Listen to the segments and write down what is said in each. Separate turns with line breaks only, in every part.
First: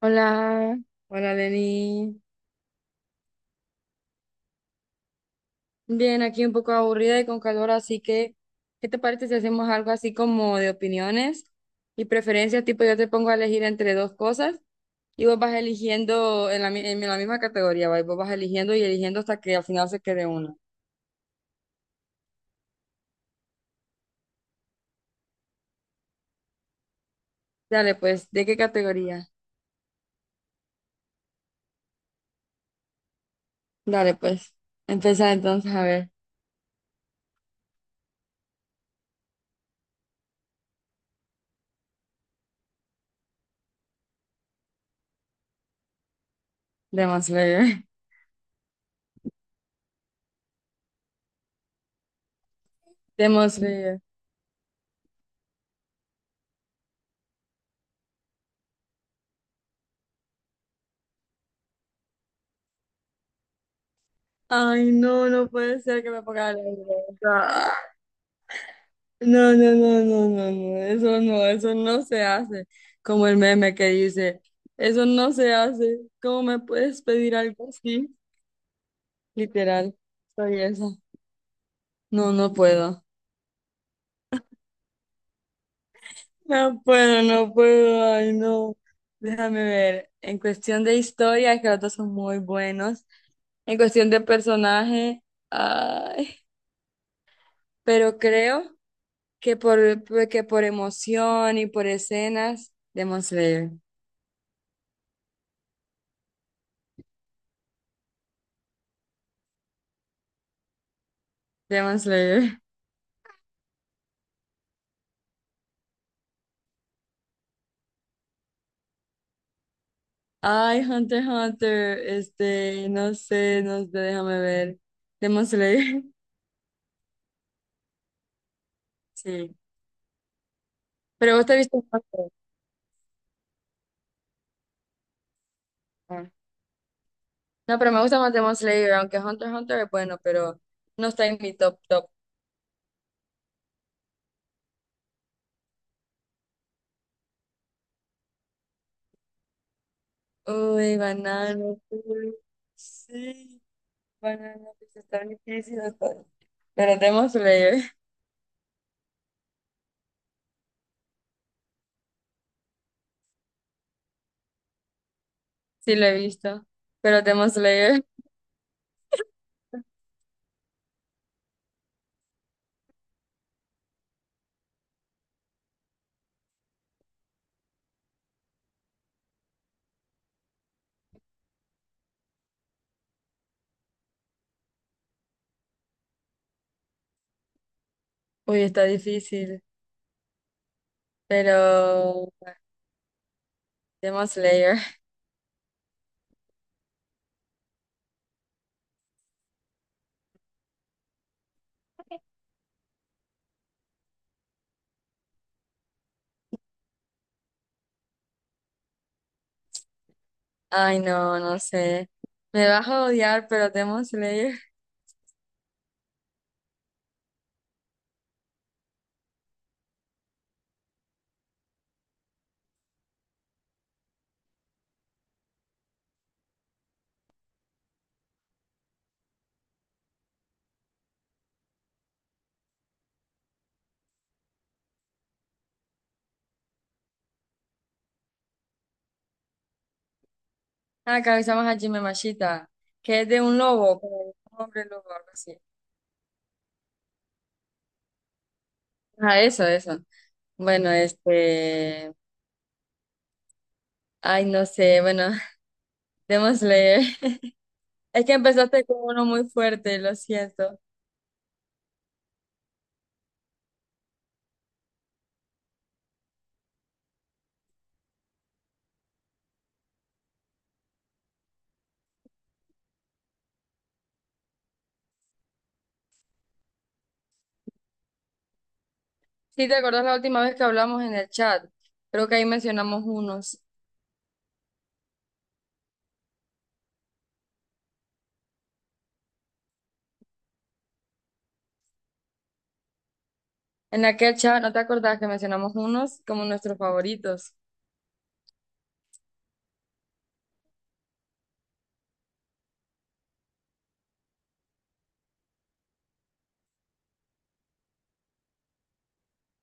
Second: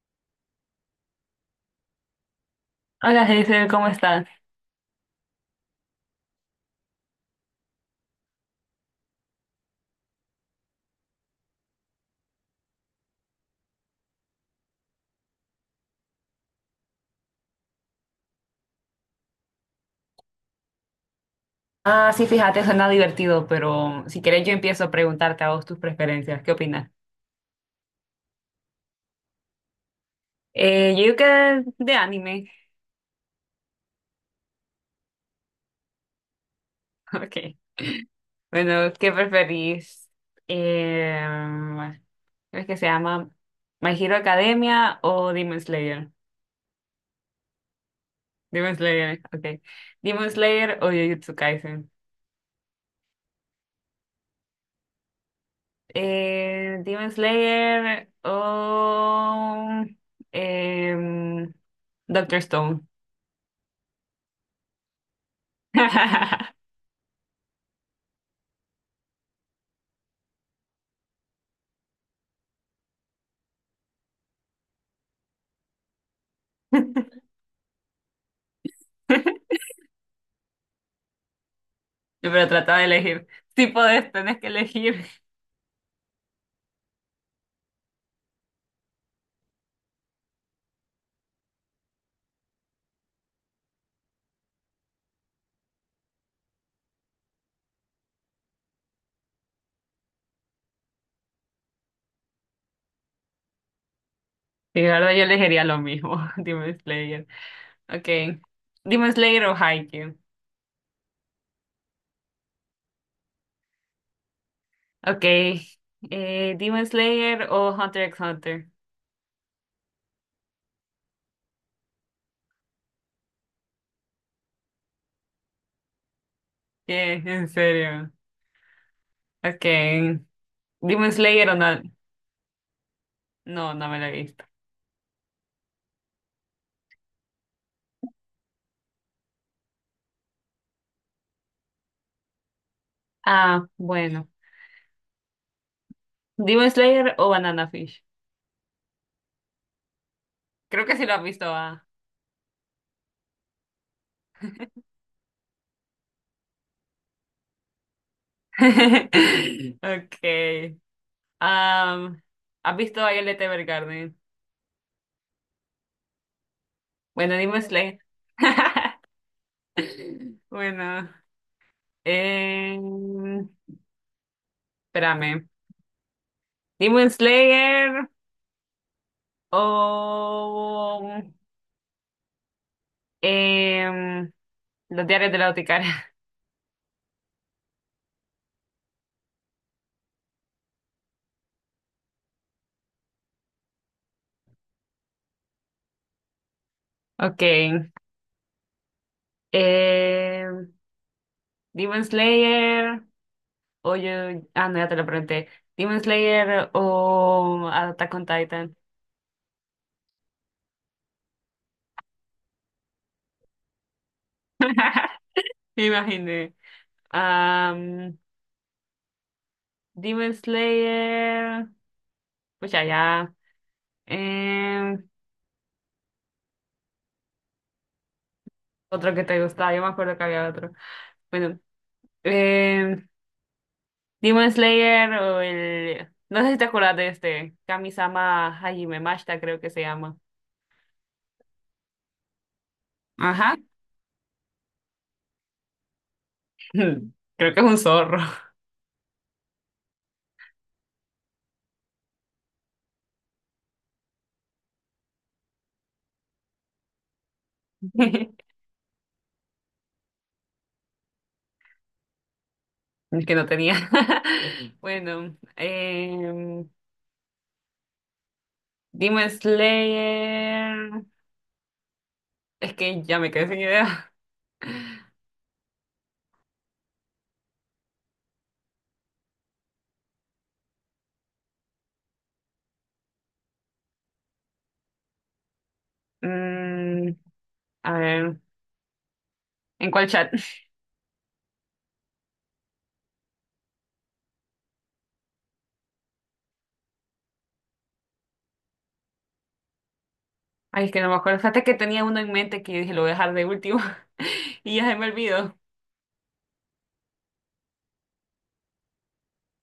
Hola, hola Lenny.
Hola, Hazel, ¿cómo estás?
Bien, aquí un poco aburrida y con calor, así que, ¿qué te parece si hacemos algo así como de opiniones y preferencias? Tipo, yo te pongo a elegir entre dos cosas y vos vas eligiendo en la misma categoría, ¿va? Y vos vas eligiendo y eligiendo hasta que al final se quede uno.
Ah, sí, fíjate, suena divertido, pero si quieres yo empiezo a preguntarte a vos tus preferencias. ¿Qué opinas?
Dale, pues, ¿de qué categoría?
Yo creo que de anime.
Dale, pues, empieza entonces a ver.
Ok. Bueno, ¿qué preferís? ¿Cómo es que se llama? ¿My Hero Academia o Demon Slayer?
Demon Slayer.
Demon Slayer, ok. ¿Demon Slayer o Jujutsu Kaisen?
Demon Slayer.
Demon Slayer o em, Doctor Stone.
Ay, no, no puede ser que me ponga la No, no, no, no, no, no, eso no, eso no se hace. Como el meme que dice, eso no se hace. ¿Cómo me puedes pedir algo así? Literal, soy esa. No,
Pero
no
trata de
puedo.
elegir. Si podés, tenés que elegir.
No puedo, no puedo, ay, no. Déjame ver. En cuestión de historia, que los dos son muy buenos. En cuestión de personaje, ay, pero creo que por, que por emoción y por escenas, Demon Slayer.
Y la verdad, yo elegiría lo mismo. Demon Slayer. Ok. Demon Slayer o Haikyuu.
Demon Slayer.
Ok. Demon Slayer o Hunter x Hunter.
Ay, Hunter x Hunter, este, no sé, no sé, déjame ver. Demon Slayer,
¿Qué? ¿En serio?
sí.
Ok. Demon
Pero vos
Slayer o
te
no.
viste Hunter.
No, no me lo he visto.
Ah. No, pero me gusta más Demon Slayer, aunque Hunter x Hunter es bueno, pero no está en mi top top.
Ah, bueno. Demon Slayer o Banana Fish. Creo que
Uy,
sí lo has visto,
banano,
ah.
uy, sí, banano, pues está difícil. Pero Demon Slayer,
Okay. Um, ¿Has visto Violet Evergarden?
sí lo he visto. Pero
Bueno,
Demon
Demon Slayer.
Slayer,
Bueno, eh, espérame. Demon Slayer o em, Los Diarios de la Boticaria.
uy, está difícil. Pero Demon Slayer.
Ok. em, Demon Slayer o yo. Ah, no, ya te lo pregunté. Demon Slayer o Attack on Titan.
Ay, no, no sé. Me vas a odiar, pero Demon Slayer.
Me imaginé. Am, Demon Slayer. Pues ya. em, otro que te gustaba, yo me acuerdo que había otro. Bueno, Eh, Demon Slayer o el... No sé si te acuerdas de este. Kamisama Hajime Mashita, creo que se llama.
Ah, que a Jimmy Mashita, que es de
Ajá.
un lobo, como de un hombre lobo, algo así.
Creo que es un zorro.
Ah, eso, eso. Bueno, este. Ay, no sé, bueno, Demon Slayer. Es que empezaste con uno muy fuerte, lo siento.
Que no tenía. Bueno, Demon Slayer. Es que ya me quedé sin idea.
Sí, ¿te acordás la última vez que hablamos en el chat? Creo que ahí mencionamos unos.
Mm, a ver, ¿en cuál chat?
En aquel chat, ¿no te acordás que mencionamos unos como nuestros favoritos?
Ay, es que no me acuerdo. Fíjate que tenía uno en mente que dije lo voy a dejar de último y ya se me olvidó.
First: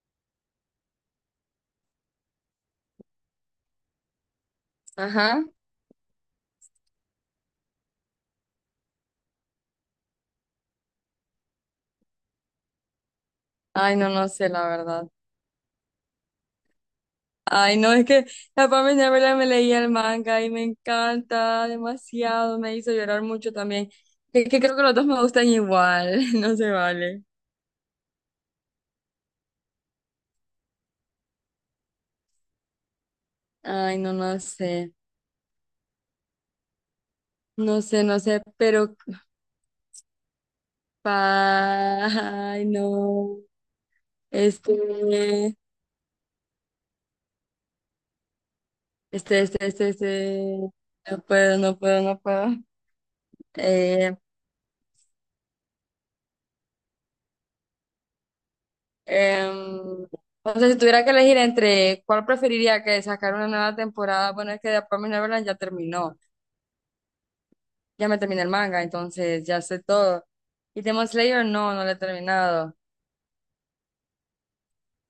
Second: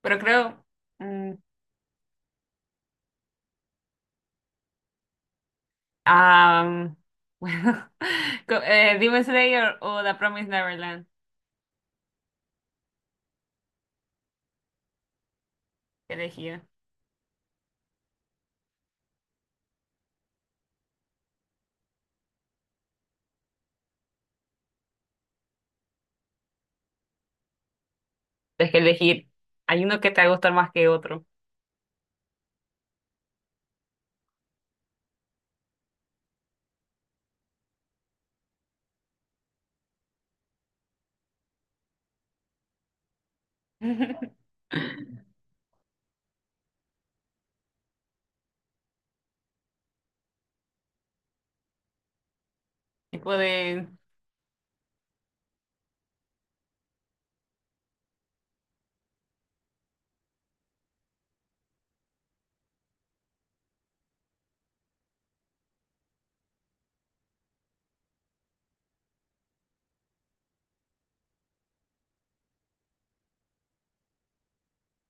Pero creo. mm,
Ajá.
Ah, bueno, Demon Slayer o The Promised Neverland,
Ay, no, no sé, la verdad.
¿qué elegir?
Ay, no, es que la Pamela Neverland me leía el manga y me encanta demasiado, me hizo llorar mucho también. Es que creo que los dos me gustan igual, no se vale.
Es que elegir. Hay uno que te va a gustar más que otro.
Ay, no, no sé, no sé, no sé, pero, pa- ay, no, este, este, este, este, este, no puedo, no puedo, no puedo.
Tipo de
Eh, em, o sea, si tuviera que elegir entre cuál preferiría que sacar una nueva temporada, bueno, es que The Promised Neverland ya terminó. Ya me terminé el manga, entonces ya sé todo. Y Demon Slayer no, no lo he terminado,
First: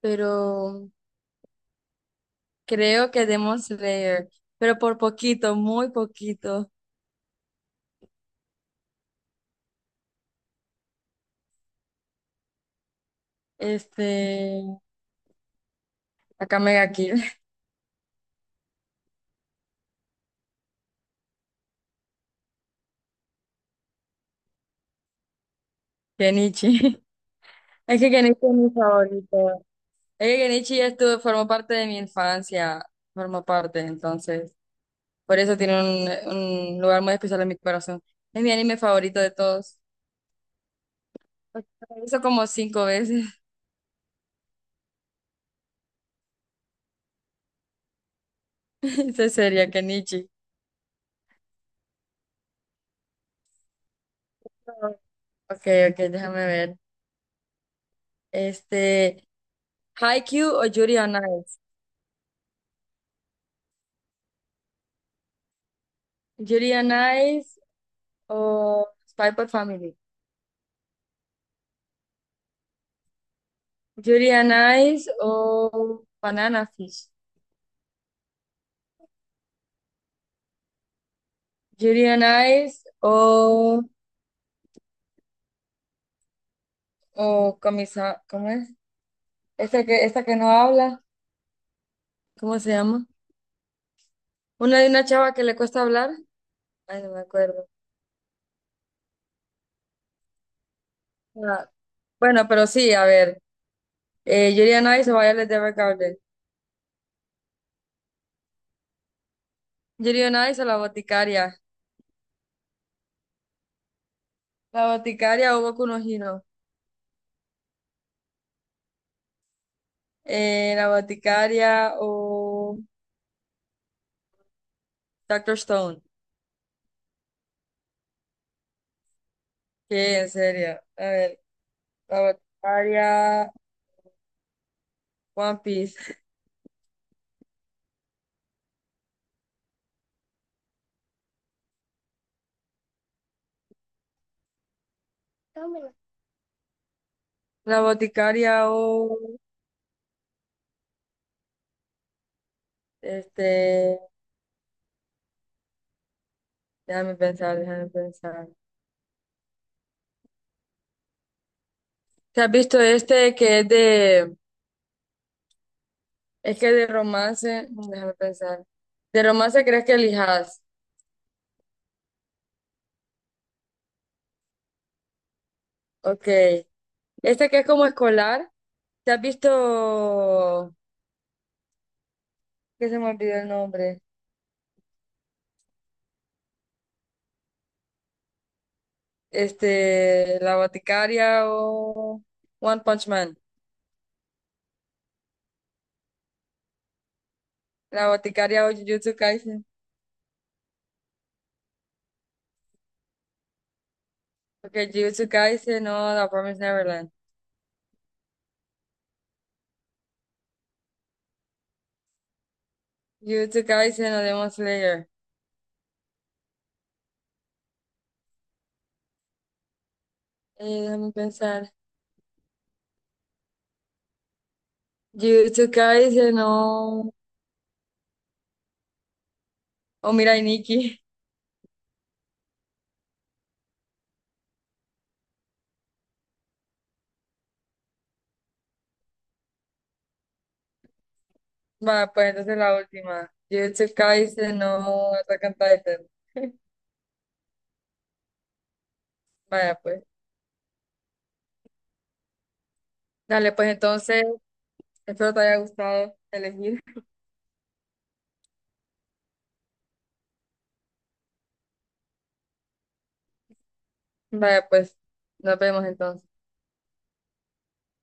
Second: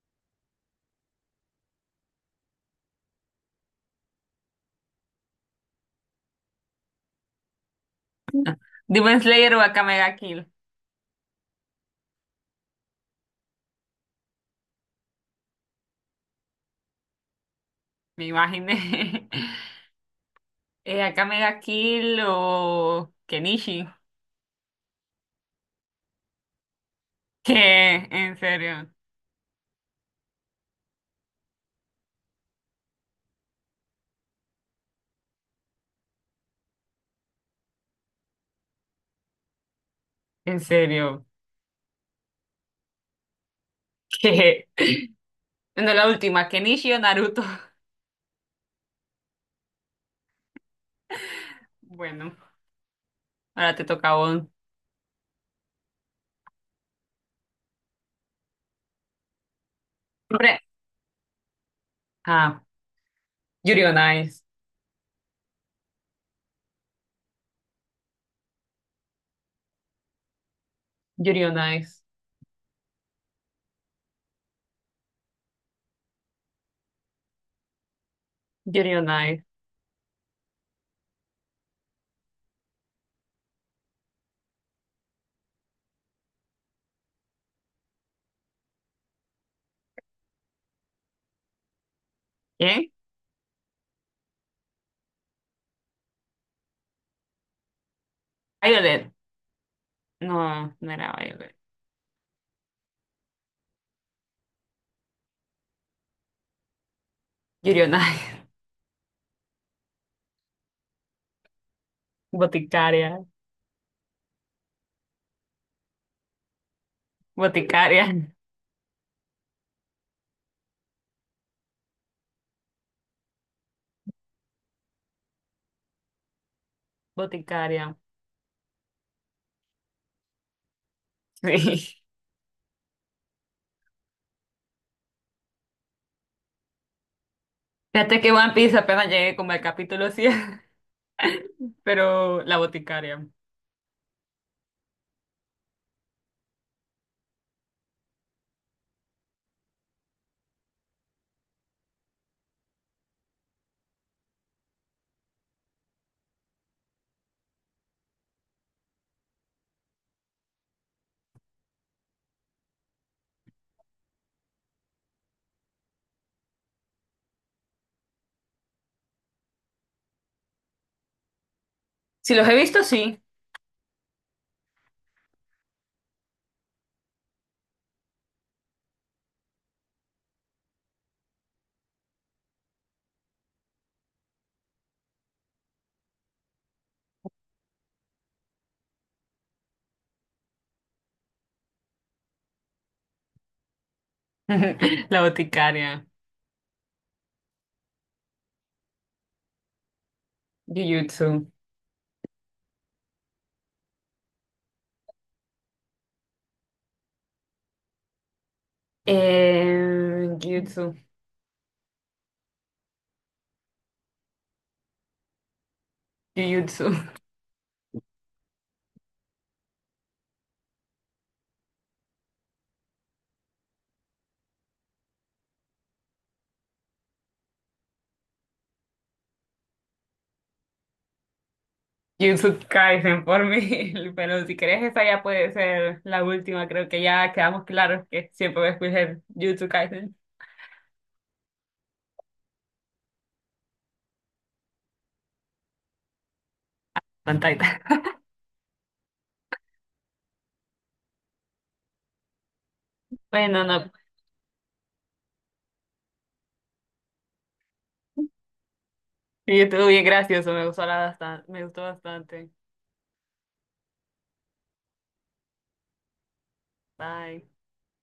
pero creo que Demon Slayer, pero por poquito, muy poquito,
Demon Slayer o Akame ga Kill,
este, acá Mega Kill,
me imaginé. Akame ga Kill o Kenichi.
Genichi. Es
¿Qué?
que
En
Genichi es mi
serio,
favorito. Es que Genichi ya estuvo, formó parte de mi infancia, formó parte, entonces, por eso tiene un lugar muy especial en mi corazón. Es mi anime favorito de todos.
en serio.
Lo hizo como 5 veces.
¿Qué? Bueno, la última, Kenichi o Naruto.
Ese sería Kenichi.
Bueno, ahora te toca a vos.
Ok, ok, déjame ver. Este, Haikyuu
Hombre,
o Yuri on Ice.
ah, Yuri on Ice.
Yuri on Ice o Spy x Family.
Yuri on Ice.
Yuri on Ice o Banana Fish.
Yuri on Ice.
Yuri on Ice o Comisa, ¿cómo es? Esta que no habla, ¿cómo se
¿Qué?
llama? Una de una chava que le cuesta hablar. Ay, no me acuerdo.
Violet. No, no era Violet.
Ah, bueno, pero sí, a ver. Yuri on Ice o Violet Evergarden.
Yuri on Ice.
Yuri on Ice o La Boticaria.
Boticaria.
La Boticaria o Boku no Hero.
Boticaria.
La boticaria o Doctor Stone.
Boticaria.
¿Qué? En serio. A ver,
Sí.
la boticaria, One Piece.
Fíjate que One Piece apenas llegué como al capítulo 100, pero la boticaria.
Dámela. La boticaria o este, déjame pensar, déjame pensar. ¿Te has visto este que es de, es que de romance? No, déjame pensar. ¿De romance crees que elijas?
Si los he visto, sí.
Ok. Este que es como escolar. ¿Te has visto? Que se me olvidó el nombre. Este, La Boticaria o One Punch Man.
La boticaria.
La Boticaria o Jujutsu Kaisen.
Jujutsu.
Porque Jujutsu Kaisen o The Promised Neverland.
Jujutsu.
Jujutsu Kaisen o Demon Slayer.
Jujutsu.
Déjame pensar. Jujutsu Kaisen o, o Mirai Nikki.
Jujutsu Kaisen por mí. Pero si querés, esa ya puede ser la última. Creo que ya quedamos claros que siempre voy a escoger Jujutsu Kaisen.
Vaya, pues entonces la última. Jujutsu Kaisen o Attack on Titan.
Pantalla.
Vaya, pues. Dale,
Bueno,
pues
no.
entonces, espero te haya gustado elegir.
Y estuvo bien gracioso, me gustó la- bastante, me gustó bastante.
Vaya, pues, nos vemos entonces.
Bye.